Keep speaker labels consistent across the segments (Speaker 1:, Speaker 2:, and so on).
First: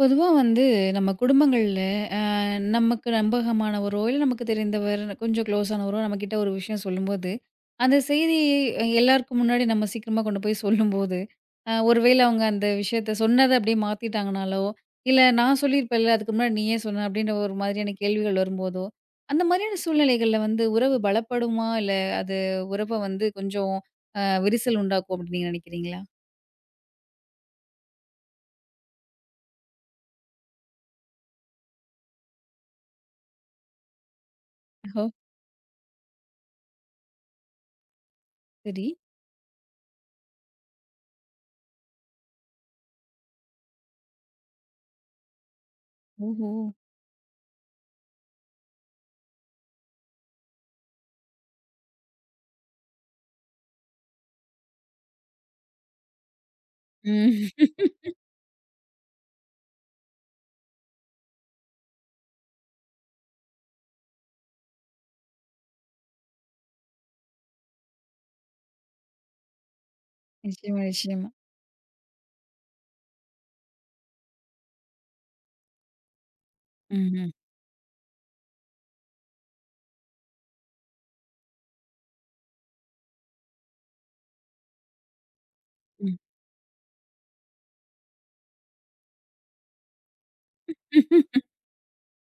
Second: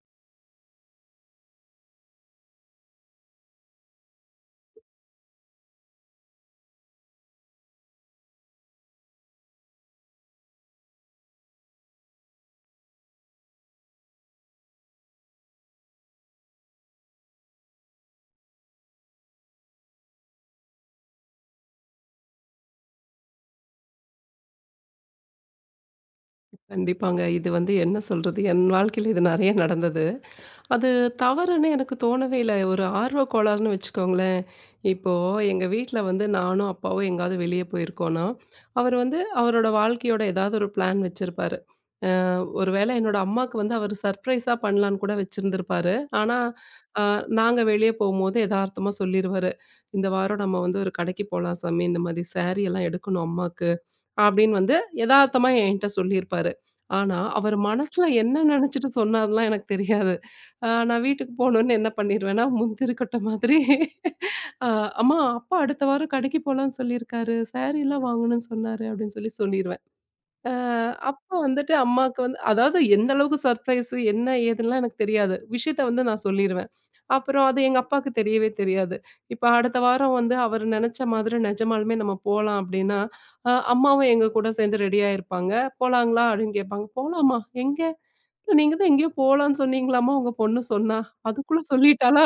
Speaker 1: பொதுவா வந்து நம்ம குடும்பங்கள்ல அ நமக்கு நம்பகமானவரோ, இல்ல நமக்கு தெரிந்தவர், கொஞ்சம் க்ளோஸானவரோ நம்மகிட்ட ஒரு விஷயம் சொல்லும்போது, அந்த செய்தியை எல்லாருக்கும் முன்னாடி நம்ம சீக்கிரமா கொண்டு போய் சொல்லும்போது, ஒருவேள அவங்க அந்த விஷயத்த சொன்னத அப்படியே மாத்திட்டாங்கனாலோ, இல்ல நான் சொல்லியிருப்பேன்ல அதுக்கு முன்னாடி நீ ஏன் சொன்ன? அப்படின்ற ஒரு மாதிரியான கேள்விகள் வரும்போதோ, அந்த மாதிரியான சூழ்நிலைகள்ல வந்து உறவு பலப்படுமா? இல்ல அது உறவ வந்து கொஞ்சம் விரிசல் உண்டாக்கும் அப்படின்னு நீங்க நினைக்கிறீங்களா?
Speaker 2: கண்டிப்பாங்க. இது வந்து என்ன சொல்றது? என் வாழ்க்கையில இது நெறைய நடந்தது. அது தவறுன்னு எனக்கு தோணவே இல்ல. ஒரு ஆர்வ கோளாறுன்னு வச்சுக்கோங்களேன்.
Speaker 1: ஓ!
Speaker 2: இப்போ எங்க வீட்ல வந்து நானும், அப்பாவும் எங்கேயாவது வெளிய போயிருக்கோம்ன்னா,
Speaker 1: சரி.
Speaker 2: அவரு வந்து அவரோட வாழ்க்கையோட ஏதாவது ஒரு பிளான் வச்சிருப்பாரு. ஒருவேளை என்னோட அம்மாக்கு வந்து அவரு சர்ப்ரைஸா பண்ணலான்னு கூட வச்சிருந்திருப்பாரு. ஆனா,
Speaker 1: ஓஹோ!
Speaker 2: அ நாங்க வெளிய போம்போது எதார்த்தமா சொல்லிருவாரு. "இந்த வாரம் நம்ம வந்து ஒரு கடைக்கு போலாம் சாமி. இந்த மாரி சாரி எல்லாம் எடுக்கணும் அம்மாக்கு. அப்படின்னு வந்து எதார்த்தமா என்கிட்ட சொல்லியிருப்பாரு. ஆனா,
Speaker 1: ம்.
Speaker 2: அவர் மனசுல என்ன நெனச்சுட்டு சொன்னாருலாம் எனக்கு தெரியாது. நான் வீட்டுக்கு போனோனே என்ன பண்ணிருவேன்னா, முந்திரி கொட்டை மாதிரி அ "அம்மா, அப்பா அடுத்த வாரம் கடைக்கு போலான்னு சொல்லியிருக்காரு. சாரீலாம் வாங்கணும்னு சொன்னாரு." அப்படின்னு சொல்லி சொல்லிருவேன். அ
Speaker 1: நிச்சயமா, நிச்சயமா.
Speaker 2: அப்ப வந்துட்டு அம்மாவுக்கு வந்து அதாவது எந்த அளவுக்கு சர்ப்ரைஸு, என்ன ஏதுன்னுலாம் எனக்கு தெரியாது. விஷயத்த வந்து நான் சொல்லிருவேன்.
Speaker 1: ம்ஹ்ம்.
Speaker 2: அப்புறம் அது எங்க அப்பாக்கு தெரியவே தெரியாது. இப்ப அடுத்த வாரம் வந்து அவரு நெனச்ச மாதிரி நெஜமாலுமே நம்ம போலாம் அப்டின்னா, அம்மாவும் எங்க கூட சேர்ந்து ரெடி ஆயிருப்பாங்க.
Speaker 1: ம்.
Speaker 2: "போலாங்களா?" அப்டின்னு கேட்பாங்க. "போலாமா? எங்க? இல்ல, நீங்க தான் எங்கேயோ போலான்னு சொன்னீங்களாமா உங்க பொண்ணு சொன்னா. அதுக்குள்ள சொல்லிட்டாளா?"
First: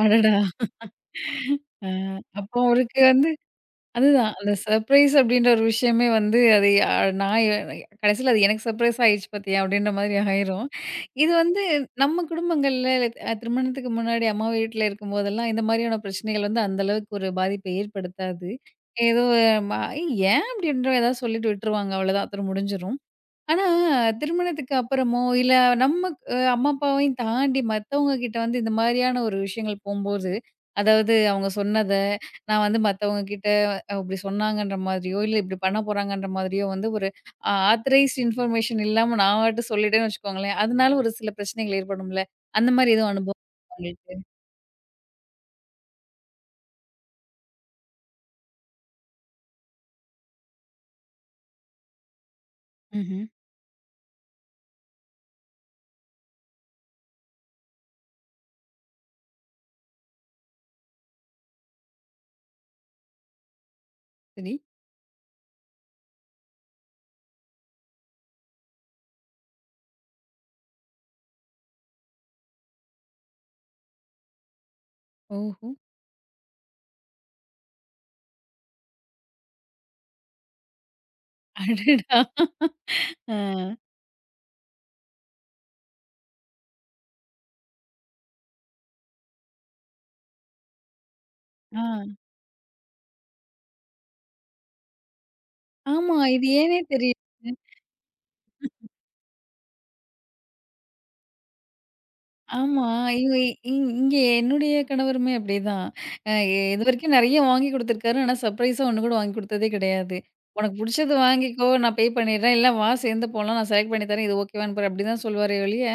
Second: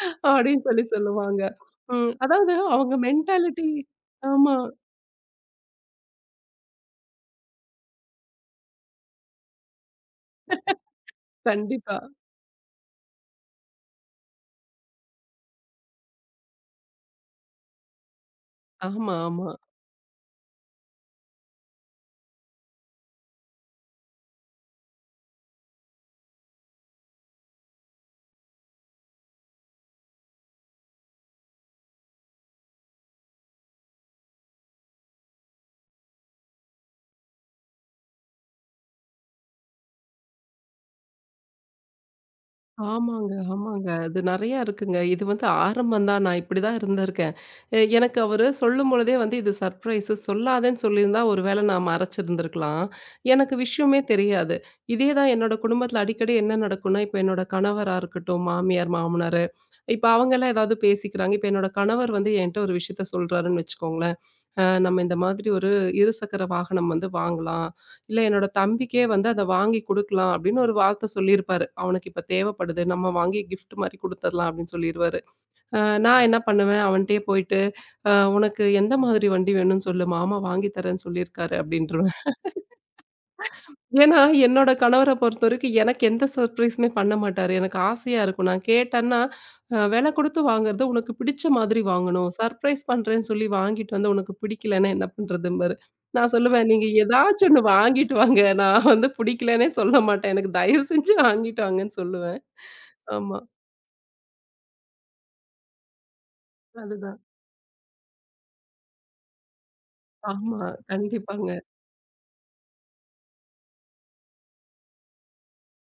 Speaker 1: அடடா!
Speaker 2: அப்டின்னு சொல்லி சொல்லுவாங்க.
Speaker 1: அ
Speaker 2: ம். அதாவது
Speaker 1: அப்போ
Speaker 2: அவங்க
Speaker 1: அவருக்கு வந்து
Speaker 2: மென்டாலிட்டி.
Speaker 1: அதுதான் அந்த
Speaker 2: ஆமா.
Speaker 1: சர்ப்ரைஸ் அப்படின்ற ஒரு விஷயமே வந்து அது நான் கடைசியில அது எனக்கு சர்ப்ரைஸ் ஆயிடுச்சு பார்த்தியா! அப்படின்ற மாதிரி ஆயிரும். இது வந்து
Speaker 2: கண்டிப்பா.
Speaker 1: நம்ம குடும்பங்கள்ல திருமணத்துக்கு முன்னாடி அம்மா வீட்ல இருக்கும்போதெல்லாம் இந்த மாதிரியான பிரச்சனைகள் வந்து அந்த அளவுக்கு ஒரு பாதிப்பை ஏற்படுத்தாது.
Speaker 2: ஆமா,
Speaker 1: ஏதோ
Speaker 2: ஆமா.
Speaker 1: ம ஏன் அப்படின்ற ஏதாவது சொல்லிட்டு விட்டுருவாங்க அவ்வளோதான். அத்தோட முடிஞ்சிரும். ஆனா, திருமணத்துக்கு அப்புறமோ, இல்ல நம்ம அம்மா, அப்பாவையும் தாண்டி மத்தவங்க கிட்ட வந்து இந்த மாரியான ஒரு விஷயங்கள் போம்போது, அதாவது அவங்க சொன்னத, நான் வந்து மத்தவங்க கிட்ட இப்டி சொன்னாங்கன்ற மாதிரியோ, இல்ல இப்டி பண்ண போறாங்கன்ற மாதிரியோ வந்து ஒரு ஆத்தரைஸ்ட் இன்ஃபர்மேஷன் இல்லாம நான் பாட்டுக்கு சொல்லிட்டேன்னு வச்சுக்கோங்களேன். அதனால ஒரு சில பிரச்சனைகள் ஏற்படும்ல. அந்த மாரி எதுவும்
Speaker 2: ஆமாங்க,
Speaker 1: அனுபவம் இருக்கா
Speaker 2: ஆமாங்க.
Speaker 1: உங்களுக்கு?
Speaker 2: அது நெறையா இருக்குங்க. இது வந்து ஆரம்பம் தான். நான் இப்படிதான் இருந்திருக்கேன். எனக்கு அவரு சொல்லும்பொழுதே வந்து இது சர்ப்ரைஸு சொல்லாதேன்னு சொல்லியிருந்தா ஒருவேளை நான் மறைச்சிருந்திருக்கலாம்.
Speaker 1: ம்ஹ்ம்.
Speaker 2: எனக்கு விஷயமே தெரியாது. இதே தான் என்னோட குடும்பத்தில அடிக்கடி என்ன நடக்கும்னா, இப்ப என்னோட கணவரா இருக்கட்டும், மாமியார், மாமனாரு இப்ப அவங்கலாம் ஏதாவது பேசிக்கிறாங்க. இப்ப என்னோட கணவர் வந்து என்ட்ட ஒரு விஷயத்த சொல்றாருன்னு வச்சுக்கோங்களேன்.
Speaker 1: சரி.
Speaker 2: நம்ம இந்த மாதிரி ஒரு இருசக்கர வாகனம் வந்து வாங்கலாம். இல்ல என்னோட தம்பிக்கே வந்து அத வாங்கி குடுக்கலாம் அப்படின்னு ஒரு வார்த்தை சொல்லியிருப்பாரு. அவனுக்கு இப்ப தேவைப்படுது. நம்ம வாங்கி கிஃப்ட் மாரி குடுத்துரலாம் அப்படின்னு சொல்லிருவாரு.
Speaker 1: ஓஹோ!
Speaker 2: அ நான் என்ன பண்ணுவேன் அவன்ட்டயே போயிட்டு, "அ உனக்கு எந்த மாதிரி வண்டி வேணும்னு சொல்லு. மாமா வாங்கி தரேன்னு சொல்லியிருக்காரு" அப்படின்றுவேன்.
Speaker 1: அடடா! ஆ.
Speaker 2: ஏன்னா, என்னோட கணவர பொறுத்தவரைக்கும் எனக்கு எந்த சர்ப்ரைஸுமே பண்ண மாட்டாரு. எனக்கு ஆசையா இருக்கும். நான் கேட்டேன்னா, விலை குடுத்து வாங்குறத உனக்கு பிடிச்ச
Speaker 1: ஆ.
Speaker 2: மாதிரி வாங்கணும். சர்ப்ரைஸ் பண்றேன்னு சொல்லி வாங்கிட்டு வந்து உனக்கு பிடிக்கலன்னா என்ன பண்றதும்பாரு.
Speaker 1: ஆமா.
Speaker 2: நான்
Speaker 1: இது
Speaker 2: சொல்லுவேன்,
Speaker 1: ஏன்னே
Speaker 2: "நீங்க
Speaker 1: தெரியல.
Speaker 2: ஏதாச்சும் ஒண்ணு வாங்கிட்டு வாங்க. நான் வந்து பிடிக்கலன்னே சொல்ல மாட்டேன். எனக்கு தயவு செஞ்சு வாங்கிட்டு வாங்கன்னு" சொல்லுவேன்.
Speaker 1: ஆமா. இவ
Speaker 2: ஆமா.
Speaker 1: இங் இங்க என்னுடைய கணவருமே அப்படிதான். அ இதுவரைக்கும்
Speaker 2: அதுதான்.
Speaker 1: நெறைய வாங்கி குடுத்துருக்காரு. ஆனா சர்ப்ரைஸா ஒண்ணு கூட வாங்கி குடுத்ததே கிடையாது.
Speaker 2: ஆமா.
Speaker 1: "உனக்கு புடிச்சது
Speaker 2: கண்டிப்பாங்க.
Speaker 1: வாங்கிக்கோ, நான் பே பண்ணிடுறேன். இல்ல வா சேர்ந்து போலாம். நான் செலக்ட் பண்ணி தரேன். இது ஓகேவான்னு பாரு" அப்படிதான் சொல்லுவாரே ஒழிய,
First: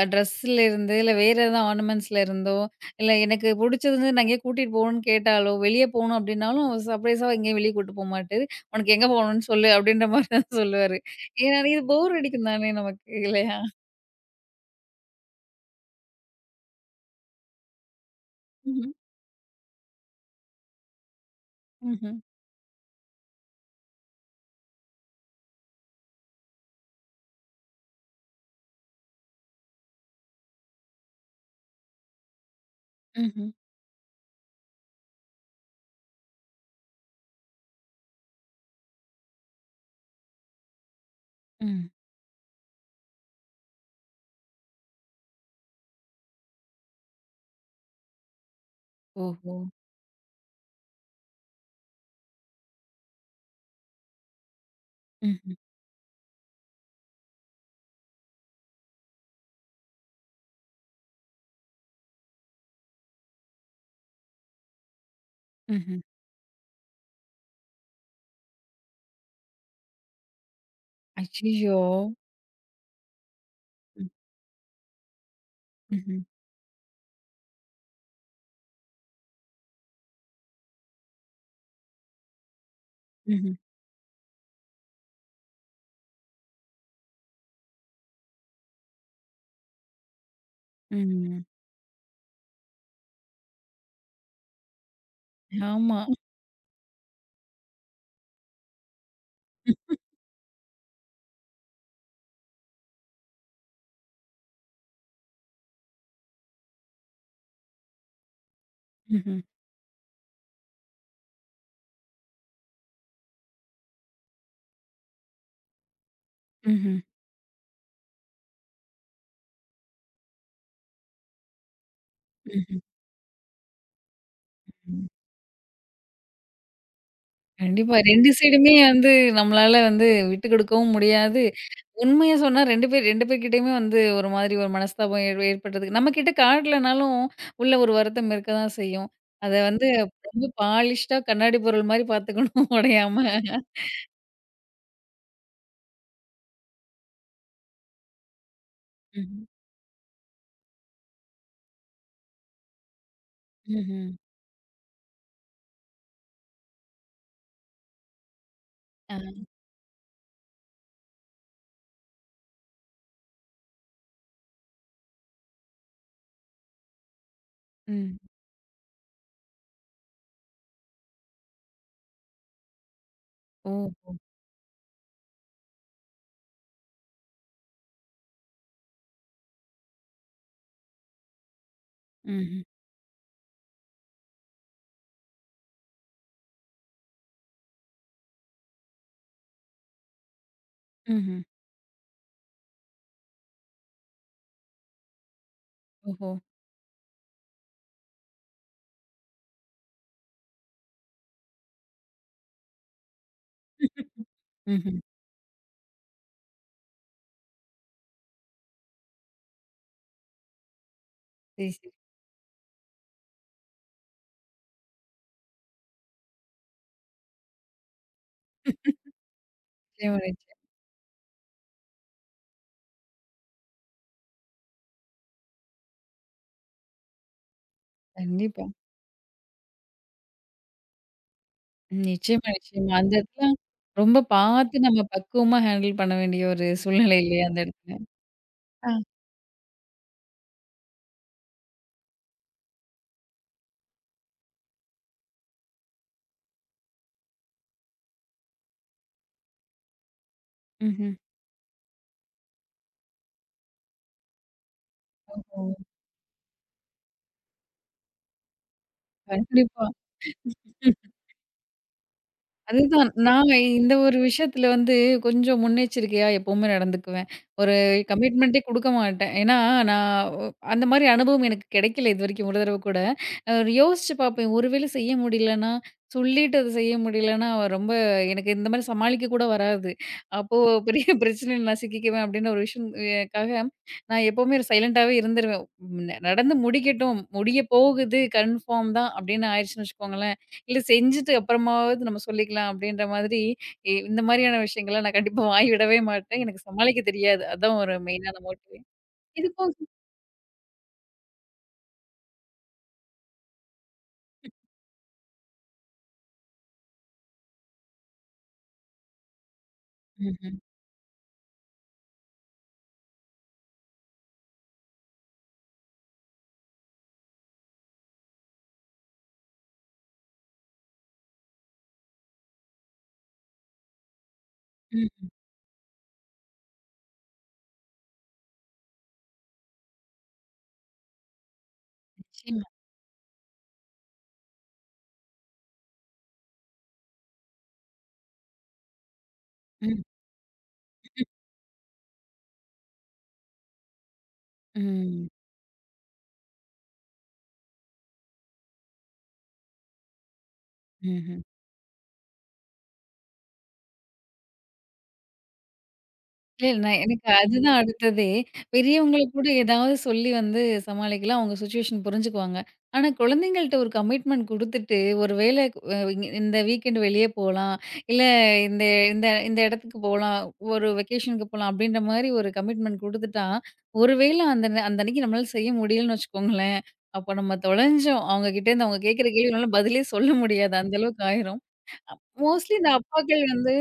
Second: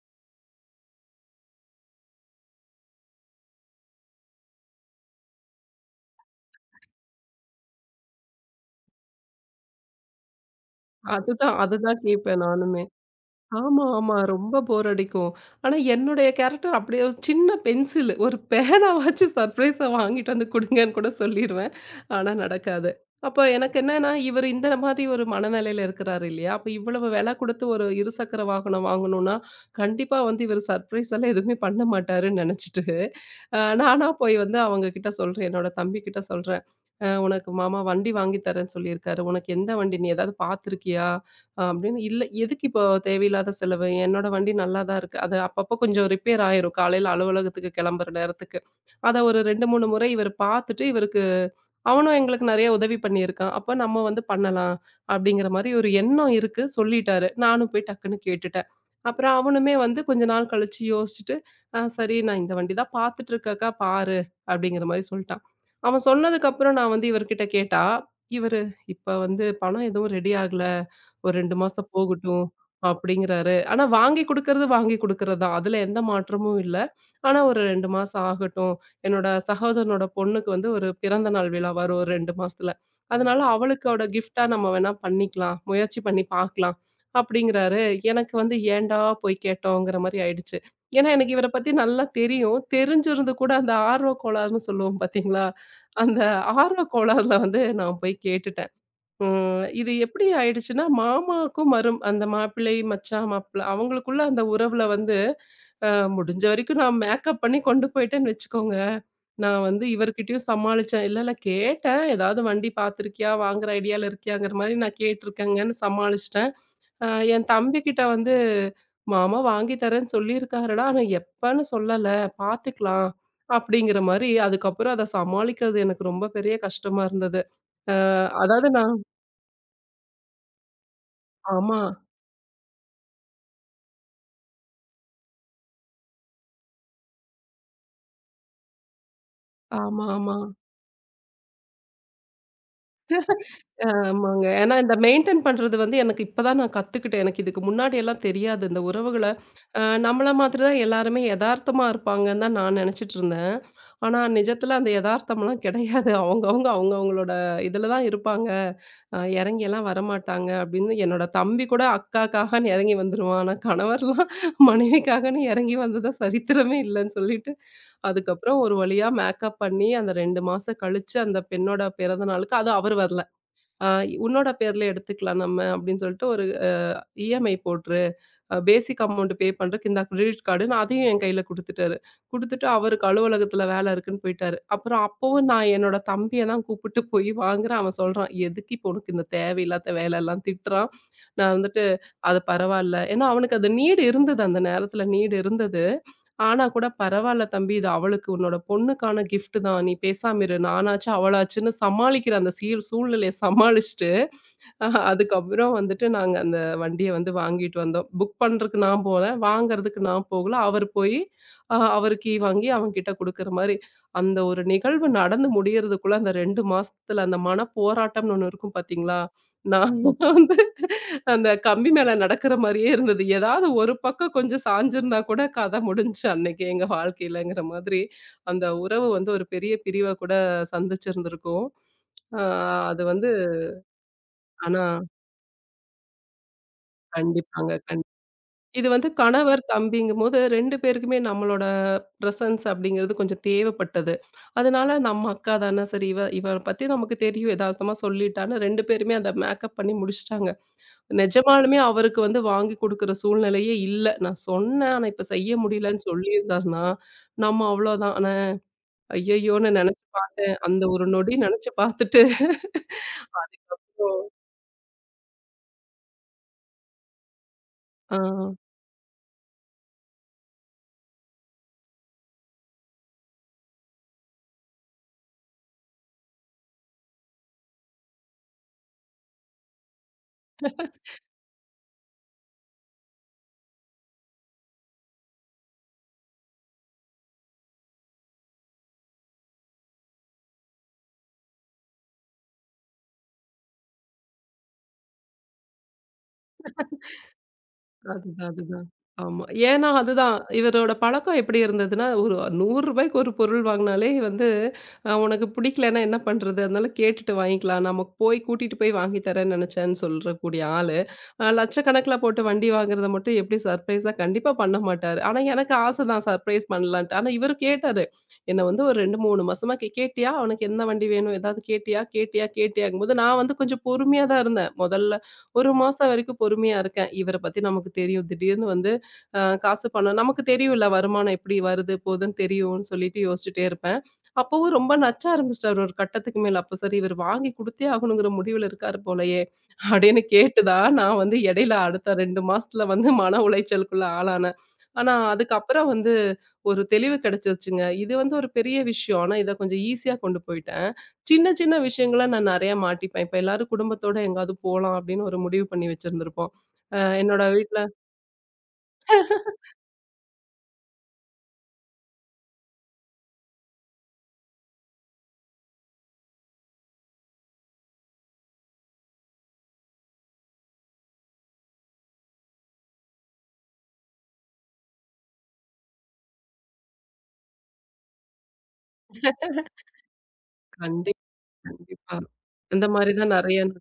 Speaker 1: ட்ரெஸ்ஸுலேருந்து இல்ல வேற எதா ஆர்னமெண்ட்ஸ்ல இருந்தோ, இல்ல எனக்கு புடிச்சதுன்னு நான் எங்கேயோ கூட்டிட்டு போகணும்னு கேட்டாலோ, வெளிய போகணும் அப்படின்னாலும் சர்ப்ரைஸா எங்கேயும் வெளிய கூட்டு போமாட்டாரு. "உனக்கு எங்க போகணும்னு சொல்லு" அப்படின்ற மாரி தான் சொல்லுவாரு.
Speaker 2: அதுதான்
Speaker 1: ஏன்னா, இது
Speaker 2: அதுதான்
Speaker 1: போர்
Speaker 2: கேட்பேன்
Speaker 1: அடிக்கும் தானே
Speaker 2: நானுமே.
Speaker 1: நமக்கு இல்லையா?
Speaker 2: ஆமா, ஆமா. ரொம்ப போர் அடிக்கும். ஆனா என்னுடைய கேரக்டர் அப்படியே ஒரு சின்ன பென்சிலு, ஒரு
Speaker 1: ம்ஹ்ம்.
Speaker 2: பேனாவாச்சு சர்ப்ரைஸா வாங்கிட்டு வந்து குடுங்கன்னு கூட சொல்லிருவேன்.
Speaker 1: ம்ஹ்ம்.
Speaker 2: ஆனா நடக்காது. அப்ப எனக்கு என்னன்னா, இவரு இந்த மாதிரி ஒரு மனநிலையில இருக்கிறாரு இல்லையா? அப்ப இவ்வளவு விலை குடுத்து ஒரு இருசக்கர வாகனம் வாங்கணும்னா, கண்டிப்பா வந்து இவரு சர்ப்ரைஸ் எல்லாம் எதுவுமே பண்ண மாட்டாருன்னு நெனச்சுட்டு,
Speaker 1: ம்ஹ்ம்.
Speaker 2: நானா போய் வந்து அவங்க கிட்ட சொல்றேன். என்னோட தம்பி கிட்ட சொல்றேன். உனக்கு மாமா வண்டி வாங்கி தரேன்னு சொல்லியிருக்காரு. உனக்கு எந்த வண்டி? நீ ஏதாவது பார்த்துருக்கியா?
Speaker 1: ம்.
Speaker 2: அப்படின்னு இல்ல எதுக்கு இப்போ தேவையில்லாத செலவு? என்னோட வண்டி நல்லா தான் இருக்கு. அது அப்பப்போ கொஞ்சம் ரிப்பேர் ஆயிரும். காலையில அலுவலகத்துக்கு கிளம்புற நேரத்துக்கு. அத ஒரு
Speaker 1: ஓஹோ!
Speaker 2: 2, 3 முறை இவர் பார்த்துட்டு இவருக்கு அவனும் எங்களுக்கு நெறைய உதவி பண்ணியிருக்கான். அப்ப நம்ம வந்து பண்ணலாம் அப்படிங்கிற
Speaker 1: ம்ஹ்ம்.
Speaker 2: மாரி ஒரு எண்ணம் இருக்கு சொல்லிட்டாரு. நானும் போய் டக்குன்னு கேட்டுட்டேன். அப்புறம் அவனுமே வந்து கொஞ்ச நாள் கழிச்சு யோசிச்சுட்டு, "ஆ சரி நான் இந்த வண்டி தான் பார்த்துட்டு இருக்கேன்க்கா பாரு" அப்படிங்கிற மாரி சொல்ட்டான்.
Speaker 1: ம்ஹ்ம்.
Speaker 2: அவன் சொன்னதுக்கு அப்புறம் நான் வந்து இவர்கிட்ட கேட்டா, இவரு "இப்ப வந்து பணம் எதுவும் ரெடி ஆகல. ஒரு 2
Speaker 1: அய்யய்யோ!
Speaker 2: மாசம் போகட்டும் அப்படிங்கிறாரு. ஆனா
Speaker 1: ம்.
Speaker 2: வாங்கி குடுக்கறது வாங்கி குடுக்கறது தான். அதுல எந்த
Speaker 1: ம்ஹ்ம்.
Speaker 2: மாற்றமும் இல்ல. ஆனா ஒரு 2 மாசம் ஆகட்டும். என்னோட சகோதரனோட பொண்ணுக்கு வந்து ஒரு பிறந்த நாள் விழா வரும் ஒரு 2 மாசத்துல. அதனால
Speaker 1: ம்ஹ்ம்.
Speaker 2: அவளுக்கோட கிஃப்ட்டா நம்ம வேணா பண்ணிக்கலாம். முயற்சி பண்ணி பார்க்கலாம் அப்படிங்கிறாரு. எனக்கு வந்து ஏன்டா போய் கேட்டோங்கிற மாரி ஆயிடுச்சு. ஏன்னா எனக்கு
Speaker 1: ம்.
Speaker 2: இவர பத்தி நல்லா தெரியும். தெரிஞ்சிருந்து கூட அந்த ஆர்வ கோளாறுன்னு சொல்லுவோம் பார்த்தீங்களா?
Speaker 1: ஆமா.
Speaker 2: அந்த ஆர்வ கோளாறுல வந்து நான் போய் கேட்டுட்டேன். ம். இது எப்படி ஆயிடுச்சுன்னா, மாமாவுக்கும் மரும் அந்த மாப்பிள்ளை, மச்சான், மாப்பிள்ளை அவங்களுக்குள்ள அந்த உறவுல வந்து, அ முடிஞ்ச வரைக்கும் நான் மேக்கப் பண்ணி கொண்டு போயிட்டேன்னு வச்சுக்கோங்க.
Speaker 1: ம்ஹ்ம்.
Speaker 2: நான் வந்து இவர்கிட்டயும் சமாளிச்சேன். இல்ல, இல்ல கேட்டேன். "ஏதாவது வண்டி பார்த்துருக்கியா? வாங்குற ஐடியால இருக்கியாங்கிற மாரி நான் கேட்டுருக்கேங்கன்னு" சமாளிச்சுட்டேன்.
Speaker 1: ம்ஹ்ம். ம்ஹ்ம்.
Speaker 2: அ என் தம்பிகிட்ட வந்து, "மாமா வாங்கி தரேன்னு சொல்லியிருக்காருடா. ஆனா எப்பன்னு சொல்லல.
Speaker 1: ம்.
Speaker 2: பார்த்துக்கலாம்" அப்படிங்கிற மாரி அதுக்கப்புறம் அத சமாளிக்கிறது எனக்கு ரொம்ப பெரிய கஷ்டமா இருந்தது. அ
Speaker 1: கண்டிப்பா 2
Speaker 2: அதாவது
Speaker 1: சைடுமே
Speaker 2: நான்
Speaker 1: வந்து நம்மளால வந்து விட்டு கொடுக்கவும் முடியாது.
Speaker 2: ஆமா.
Speaker 1: உண்மைய சொன்னா 2 பேர் 2 பேர்கிட்டயுமே வந்து ஒரு மாதிரி ஒரு மனஸ்தாபம் ஏற்பட்டதுக்கு நம்ம கிட்ட காட்டலனாலும் உள்ள ஒரு வருத்தம் இருக்க தான் செய்யும். அத வந்து
Speaker 2: ஆமா, ஆமா.
Speaker 1: ரொம்ப பாலிஷ்டா கண்ணாடி பொருள் மாரி பார்த்துக்கணும் உடையாம.
Speaker 2: ஆமாங்க. ஏன்னா இந்த மெயின்டெயின் பண்றது வந்து எனக்கு இப்ப தான் நான் கத்துக்கிட்டேன். எனக்கு இதுக்கு முன்னாடி எல்லாம் தெரியாது. இந்த உறவுகள
Speaker 1: ம்ஹ்ம்.
Speaker 2: நம்மள மாதிரி தான் எல்லாருமே எதார்த்தமா இருப்பாங்கன்னு தான் நான் நெனச்சுட்டு இருந்தேன்.
Speaker 1: ம்ஹ்ம்.
Speaker 2: ஆனா நிஜத்துல அந்த எதார்த்தம்லாம் கிடையாது. அவங்கவங்க அவங்கவங்களோட இதுல தான் இருப்பாங்க.
Speaker 1: ஆ.
Speaker 2: எறங்கிலாம் வரமாட்டாங்க அப்படின்னு என்னோட தம்பி கூட அக்காக்காகன்னு எறங்கி வந்துருவான். ஆனா கணவர்லாம் மனைவிக்காகன்னு எறங்கி வந்ததா சரித்திரமே இல்லன்னு சொல்லிட்டு,
Speaker 1: ம்.
Speaker 2: அதுக்கப்புறம் ஒரு வழியா மேக்கப் பண்ணி அந்த 2 மாசம் கழிச்சு அந்த பெண்ணோட பிறந்த நாளுக்கு அதுவும் அவரு வரல. ஆ
Speaker 1: ஓஹோ!
Speaker 2: உன்னோட பேர்ல எடுத்துக்கலாம் நம்ம அப்படின்னு சொல்லிட்டு ஒரு இஎம்ஐ போட்டுரு. பேசிக் அமௌண்ட் பே பண்றதுக்கு இந்தா கிரெடிட் கார்டுன்னு அதையும் என் கையில குடுத்துட்டாரு.
Speaker 1: ம்ஹ்ம்.
Speaker 2: குடுத்துட்டு அவருக்கு அலுவலகத்துல வேலை இருக்குன்னு போயிட்டாரு. அப்புறம் அப்பவும் நான் என்னோட தம்பிய தான் கூப்பிட்டு போய் வாங்குறேன். அவன் சொல்றான், "எதுக்கு இப்போ உனக்கு இந்த தேவையில்லாத வேலைலாம்?" திட்டுறான்.
Speaker 1: ம்ஹ்ம்.
Speaker 2: நான் வந்துட்டு அது பரவால்ல. ஏன்னா அவனுக்கு அது நீடு இருந்தது. அந்த நேரத்துல நீடு இருந்தது.
Speaker 1: ஓஹோ!
Speaker 2: ஆனா கூட பரவால்ல தம்பி இது அவளுக்கு உன்னோட பொண்ணுக்கான கிஃப்ட் தான். நீ பேசாம இரு. நானாச்சு அவளாச்சுன்னு சமாளிக்கிற அந்த சீல் சூழ்நிலைய சமாளிச்சுட்டு
Speaker 1: ம்ஹ்ம்.
Speaker 2: ஆஹா, அதுக்கப்புறம் வந்துட்டு நாங்க அந்த வண்டிய வந்து வாங்கிட்டு வந்தோம். புக் பண்றதுக்கு நான் போல, வாங்குறதுக்கு நான் போகல. அவரு போயி,
Speaker 1: சரி, சரி.
Speaker 2: அவரு கீ வாங்கி அவன்கிட்ட குடுக்குற மாரி, அந்த ஒரு நிகழ்வு நடந்து முடியறதுக்குள்ள அந்த 2 மாசத்துல அந்த மனப்போராட்டம்னு ஒண்ணு இருக்கும் பாத்தீங்களா? நான்
Speaker 1: நிச்சயமா,
Speaker 2: வந்து
Speaker 1: நிச்சயம்.
Speaker 2: அந்த கம்பி மேல நடக்கிற மாரியே இருந்தது. ஏதாவது ஒரு பக்கம் கொஞ்சம் சாஞ்சிருந்தா கூட கதை முடிஞ்சுச்சு அன்னைக்கு எங்க வாழ்க்கையிலங்கிற மாதிரி.
Speaker 1: கண்டிப்பா.
Speaker 2: அந்த உறவு வந்து ஒரு பெரிய பிரிவ கூட சந்திச்சிருந்திருக்கும். அ
Speaker 1: நிச்சயமா, நிச்சயமா.
Speaker 2: அது
Speaker 1: அந்த
Speaker 2: வந்து
Speaker 1: இடத்துல ரொம்ப
Speaker 2: ஆனா
Speaker 1: பார்த்து நம்ம பக்குவமா ஹேண்டில் பண்ண வேண்டிய ஒரு சூழ்நிலை இல்லையா அந்த
Speaker 2: கண்டிப்பாங்க.
Speaker 1: இடத்துல?
Speaker 2: கண்டிப்பா. இது
Speaker 1: ஆ.
Speaker 2: வந்து கணவர், தம்பிங்கும்போது 2 பேருக்குமே நம்மளோட பிரசன்ஸ் அப்படிங்கிறது கொஞ்சம் தேவைப்பட்டது. அதனால நம்ம அக்கா தானே சரி இவ இவள பத்தி நமக்கு தெரியும் எதார்த்தமா சொல்லிட்டான்னு 2 பேருமே அத மேக்கப் பண்ணி முடிச்சுட்டாங்க.
Speaker 1: ம்ஹ்ம்.
Speaker 2: நிஜமாலுமே அவருக்கு வந்து வாங்கி குடுக்குற சூழ்நிலையே இல்ல. நான் சொன்னேன். ஆனா இப்ப செய்ய
Speaker 1: ஓஹோ!
Speaker 2: முடியலன்னு சொல்லியிருந்தாருன்னா, நம்ம அவ்வளோதான். ஆனா ஐயய்யோன்னு
Speaker 1: கண்டிப்பா.
Speaker 2: நெனச்சு பார்த்தேன். அந்த ஒரு நொடி நெனச்சு பார்த்துட்டு
Speaker 1: அதுதான். நான் இந்த ஒரு விஷயத்துல வந்து கொஞ்சம் முன்னெச்சரிக்கையா எப்பவுமே நடந்துக்குவேன். ஒரு
Speaker 2: ஆ.
Speaker 1: கமிட்மெண்ட்டே குடுக்க மாட்டேன். ஏன்னா, நான் ஒ அந்த மாரி அனுபவம் எனக்கு கிடைக்கல இதுவரைக்கும் ஒரு தடவ கூட. அ யோசிச்சு பார்ப்பேன். ஒருவேளை செய்ய முடியலன்னா, சொல்லிட்டு அத செய்ய முடியலன்னா, அவ ரொம்ப எனக்கு இந்த மாரி சமாளிக்க கூட வராது. அப்போ பெரிய பிரச்சனையில நான் சிக்கிக்குவேன் அப்டின்ற ஒரு விஷயம் க்காக நான் எப்பவுமே சைலண்டாவே இருந்துருவேன். ம். நடந்து முடிக்கட்டும். முடிய போகுது கன்ஃபார்ம் தான் அப்டின்னு ஆயிருச்சுன்னு வச்சுக்கோங்களேன். இல்ல செஞ்சுட்டு அப்புறமாவது நம்ம சொல்லிக்கலாம் அப்படின்ற மாதிரி, இந்த மாரியான விஷயங்கள்லாம் நான் கண்டிப்பா வாய் விடவே மாட்டேன். எனக்கு சமாளிக்க தெரியாது. அதான் ஒரு மெயினான
Speaker 2: அதுதான்,
Speaker 1: மோட்டிவே.
Speaker 2: அதுதான். ஆமா.
Speaker 1: இது போக
Speaker 2: ஏன்னா அதுதான். இவரோட பழக்கம் எப்படி இருந்ததுன்னா, ஒரு ரூ. 100க்கு ஒரு பொருள் வாங்குனாலே வந்து, "உனக்கு பிடிக்கலன்னா என்ன பண்றது? அதனால கேட்டுட்டு வாங்கிக்கலாம். நம்ம போய் கூட்டிட்டு போய் வாங்கி தரேன்னு நினைச்சேன்னு"
Speaker 1: ம்ஹ்ம்.
Speaker 2: சொல்றக்கூடிய ஆளு. லட்சக்கணக்கில போட்டு வண்டி வாங்குறத மட்டும் எப்படி சர்ப்ரைஸா கண்டிப்பா பண்ண மாட்டாரு. ஆனா எனக்கு ஆசை தான் சர்ப்ரைஸ் பண்ணலான்ட்டு. ஆனா இவரு கேட்டாரு. என்ன வந்து ஒரு 2, 3 மாசமா கேட்டியா? உனக்கு என்ன வண்டி வேணும்? ஏதாவது கேட்டியா? கேட்டியா? கேட்டியாங்கும்போது" நான் வந்து கொஞ்சம் பொறுமையா தான் இருந்தேன். முதல்ல
Speaker 1: ம்.
Speaker 2: ஒரு மாசம் வரைக்கும் பொறுமையா இருக்கேன். இவர பத்தி நமக்கு தெரியும். திடீர்னு வந்து காசு, பணம் நமக்கு தெரியும்ல வருமானம் எப்படி வருது, போதுன்னு
Speaker 1: நிச்சயமா.
Speaker 2: தெரியும்னு சொல்லிட்டு யோசிச்சுட்டே இருப்பேன். அப்பவும் ரொம்ப நச்ச ஆரம்பிச்சுட்டாரு ஒரு கட்டத்துக்கு மேல. அப்ப சரி இவர் வாங்கி குடுத்தே ஆகணுங்கிற முடிவுல இருக்காரு போலயே!
Speaker 1: ம்.
Speaker 2: அப்படின்னு கேட்டு தான் நான் வந்து இடையில அடுத்த 2 மாசத்துல வந்து மன உளைச்சலுக்குள்ள ஆளானேன். ஆனா
Speaker 1: ம்.
Speaker 2: அதுக்கப்புறம் வந்து ஒரு தெளிவு கிடைச்சிருச்சுங்க. இது வந்து ஒரு பெரிய விஷயம். ஆனா இத கொஞ்சம் ஈஸியா கொண்டு போயிட்டேன்.
Speaker 1: ம்ஹ்ம்.
Speaker 2: சின்ன சின்ன விஷயங்கள நான் நெறையா மாட்டிப்பேன். இப்ப எல்லாரும் குடும்பத்தோட எங்கேயாவது போலாம் அப்படின்னு ஒரு முடிவு பண்ணி வச்சிருந்திருப்போம்.
Speaker 1: இல்ல, நான் எனக்கு
Speaker 2: என்னோட
Speaker 1: அதுதான்
Speaker 2: வீட்ல
Speaker 1: அடுத்ததே. பெரியவங்கள கூட ஏதாவது சொல்லி வந்து சமாளிக்கலாம். அவங்க சிச்சுவேஷன் புரிஞ்சுக்குவாங்க. ஆனா குழந்தைங்கள்ட்ட ஒரு கமிட்மெண்ட் குடுத்துட்டு, ஒரு வேள அ இந்த வீக்கெண்ட் வெளிய போலாம். இல்ல இந்த இந்த இந்த இடத்துக்கு போலாம். ஒரு வெக்கேஷனுக்கு போலாம். அப்படின்ற மாரி ஒரு கமிட்மெண்ட் குடுத்துட்டா, ஒரு வேள அந்த அன்னைக்கு நம்மளால செய்ய முடியலன்னு வச்சுக்கோங்களேன், அப்போ நம்ம தொலைஞ்சோம். அவங்க கிட்டேருந்து அவங்க கேட்கிற கேள்வினால பதிலே சொல்ல முடியாது. அந்த அளவுக்கு
Speaker 2: கண்டிப்பா,
Speaker 1: ஆயிரும்.
Speaker 2: கண்டிப்பா.
Speaker 1: மோஸ்ட்லி
Speaker 2: இந்த
Speaker 1: இந்த
Speaker 2: மாரி தான்
Speaker 1: அப்பாக்கள்
Speaker 2: நெறைய
Speaker 1: வந்து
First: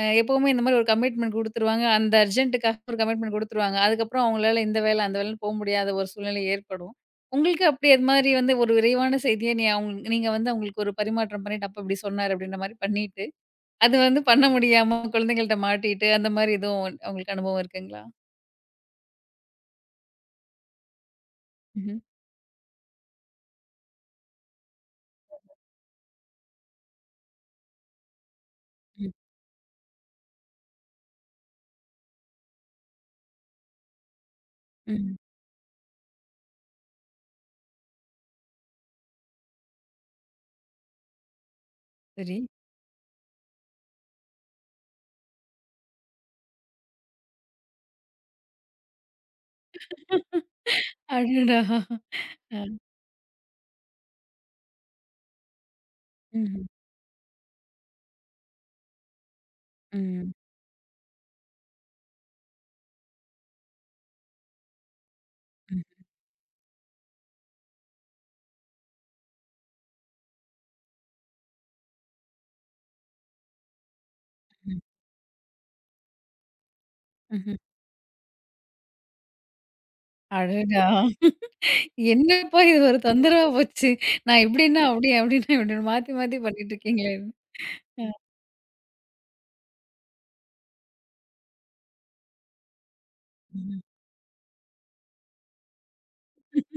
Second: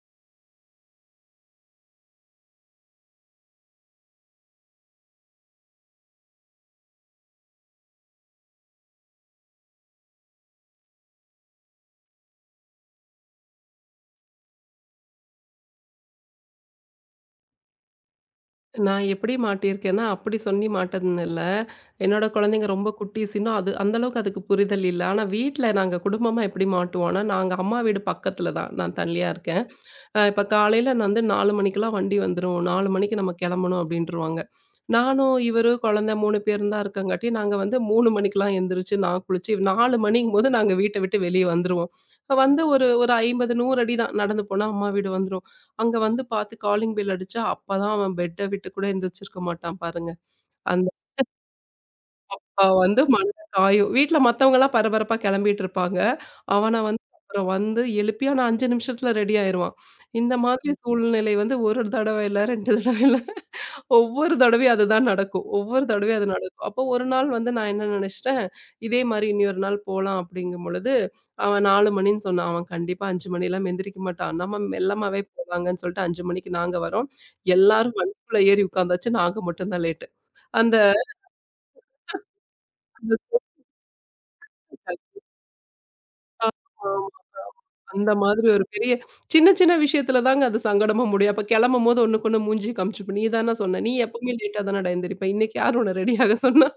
Speaker 1: எப்பவுமே இந்த மாரி ஒரு கமிட்மெண்ட் குடுத்துருவாங்க. அந்த அர்ஜென்ட்டுக்காக ஒரு கமிட்மெண்ட் குடுத்துருவாங்க. அதுக்கப்புறம் அவங்களால இந்த வேல, அந்த வேலன்னு போ முடியாத ஒரு சூழ்நிலை ஏற்படும். உங்களுக்கு அப்படி அது மாரி வந்து ஒரு விரைவான செய்திய நீ அவுங் நீங்க வந்து அவங்களுக்கு ஒரு பரிமாற்றம் பண்ணிட்டு, அப்ப இப்படி சொன்னாரு அப்படின்ற மாரி பண்ணிட்டு, அது வந்து பண்ண முடியாம குழந்தைங்கள்ட்ட மாட்டிட்டு, அந்த மாரி எதுவும் உங்களுக்கு அனுபவம் இருக்குங்களா?
Speaker 2: நான் எப்படி மாட்டியிருக்கேன்னா, அப்படி சொல்லி மாட்டதுன்னு இல்ல.
Speaker 1: ம்ஹ்ம்.
Speaker 2: என்னோட குழந்தைங்க ரொம்ப குட்டீஸ் இன்னும் அது அந்த அளவுக்கு அதுக்கு புரிதல் இல்ல. ஆனா வீட்ல நாங்க குடும்பமா எப்படி மாட்டுவோம்னா, நாங்க அம்மா வீடு பக்கத்துல தான். நான்
Speaker 1: ம்.
Speaker 2: தனியா இருக்கேன். இப்ப காலையில நான் வந்து 4 மணிக்கெல்லாம் வண்டி வந்துரும். 4 மணிக்கு நம்ம கெளம்பணும் அப்டின்ருவாங்க.
Speaker 1: ம்.
Speaker 2: நானும், இவரு, குழந்த 3 பேரும் தான் இருக்கங்காட்டி, நாங்க வந்து 3 மணிக்கெல்லாம் எந்திரிச்சு, நான் குளிச்சு 4 மணிங்கும்போது நாங்க வீட்ட விட்டு வெளிய வந்துருவோம்.
Speaker 1: சரி.
Speaker 2: வந்து ஒரு ஒரு 50, 100 அடி தான். நடந்து போனா அம்மா வீடு வந்துரும். அங்க வந்து பாத்து காலிங் பெல் அடிச்சா, அப்பதான் அவன் பெட்ட விட்டு கூட எந்திரிச்சிருக்க மாட்டான் பாருங்க. அந்த
Speaker 1: அடடா! அ.
Speaker 2: அவ வந்து மண்ட காயும். வீட்ல மத்தவங்கலாம் பரபரப்பா கெளம்பிட்டு இருப்பாங்க.
Speaker 1: ம்ஹ்ம்.
Speaker 2: அவன வந்து அப்புறம் வந்து எழுப்பி ஆனா 5 நிமிஷத்துல ரெடி ஆயிருவான்.
Speaker 1: ம்.
Speaker 2: இந்த மாதிரி சூழ்நிலை வந்து ஒரு தடவ இல்ல, 2 தடவ இல்ல. ஒவ்வொரு தடவையும் அதுதான் நடக்கும்.
Speaker 1: ம்.
Speaker 2: ஒவ்வொரு தடவையும் அது நடக்கும். அப்போ ஒரு நாள் வந்து நான் என்ன நெனச்சுட்டேன், இதே மாரி இனி ஒரு நாள் போலாம் அப்படிங்கும் பொழுது, அவன் 4 மணின்னு சொன்னான். அவன் கண்டிப்பா 5 மணிலாம் எந்திரிக்க மாட்டான். நம்ம
Speaker 1: ம்.
Speaker 2: மெல்லமாவே போலாங்கன்னு சொல்லிட்டு 5 மணிக்கு நாங்க வரோம்.
Speaker 1: ம்ஹ்ம்.
Speaker 2: எல்லாரும் வண்டிக்குள்ள ஏறி உட்காந்தாச்சு. நாங்க மட்டும் தான் லேட்டு. அந்த
Speaker 1: அடடா! என்னப்பா இது ஒரு தொந்தரவா போச்சு. நான் இப்படின்னா அப்படி, அப்படின்னா இப்படின்னு மாத்தி மாத்தி பண்ணிட்டு
Speaker 2: ஆமா.
Speaker 1: இருக்கீங்களே. அ.
Speaker 2: அந்த மாதிரி ஒரு பெரிய சின்ன சின்ன விஷயத்துல தாங்க அது சங்கடமா முடியும். அப்ப கெளம்பும்போது ஒண்ணுக்கு ஒண்ணு மூஞ்சிய காமிச்சுப்ப. "நீ தான சொன்ன. நீ எப்பவுமே லேட்டா தானடா எந்திரிப்ப. இன்னைக்கு யார் உன்ன ரெடியாக சொன்னா?"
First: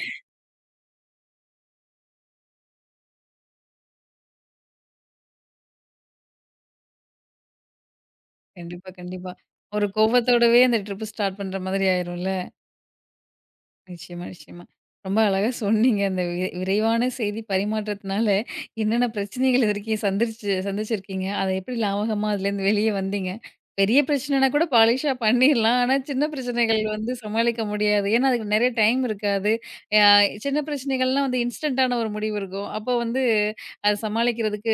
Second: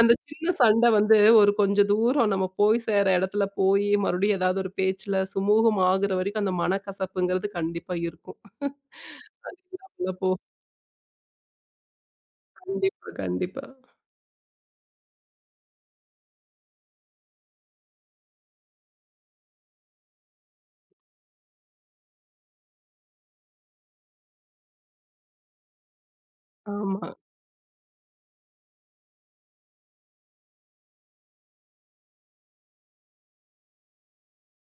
Speaker 2: அந்த சின்ன சண்டை வந்து ஒரு கொஞ்சம் தூரம் நம்ம போய் சேர இடத்துல போயி, மறுபடியும் ஏதாவது ஒரு பேச்சுல சுமூகம் ஆகுற வரைக்கும் அந்த மனக்கசப்புங்கிறது கண்டிப்பா இருக்கும்.
Speaker 1: கண்டிப்பா, கண்டிப்பா.
Speaker 2: அது
Speaker 1: ஒரு
Speaker 2: இல்லாமல போ
Speaker 1: கோவத்தோடவே அந்த ட்ரிப் ஸ்டார்ட் பண்ற மாதிரி ஆயிரும்ல.
Speaker 2: கண்டிப்பா, கண்டிப்பா.
Speaker 1: நிச்சயமா, நிச்சயமா. ரொம்ப அழகா சொன்னீங்க. அந்த விரைவான செய்தி பரிமாற்றத்தினால என்னென்ன பிரச்சனைகள் இதுவரைக்கும் சந்திச்சிருக்கீங்க. அத எப்படி லாவகமா அதுலேருந்து வெளிய வந்தீங்க. பெரிய பிரச்சனைனா கூட பாலிஷா பண்ணிர்லாம். ஆனா, சின்ன பிரச்சனைகள்
Speaker 2: ஆமா.
Speaker 1: வந்து சமாளிக்க முடியாது. ஏன்னா, அதுக்கு நெறைய டைம் இருக்காது. அ சின்ன பிரச்சனைகள்லாம் வந்து இன்ஸ்டன்ட்டான ஒரு முடிவு இருக்கும். அப்போ வந்து அத சமாளிக்கிறதுக்கு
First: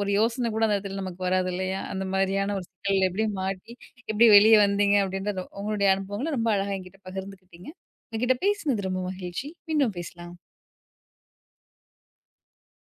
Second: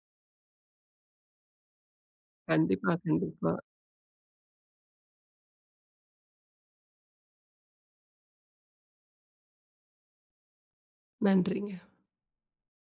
Speaker 1: ஒரு யோசனை கூட அந்த இடத்துல நமக்கு வராது இல்லையா? அந்த மாதிரியான ஒரு
Speaker 2: கண்டிப்பா,
Speaker 1: சிக்கல்ல எப்படி
Speaker 2: கண்டிப்பா.
Speaker 1: மாட்டி, எப்படி வெளிய வந்தீங்க அப்படின்ற உங்களுடைய அனுபவங்கள ரொம்ப அழகா என்கிட்ட பகிர்ந்துக்கிட்டீங்க. உங்ககிட்ட பேசினது ரொம்ப மகிழ்ச்சி. மீண்டும் பேசலாம்.
Speaker 2: நன்றிங்க.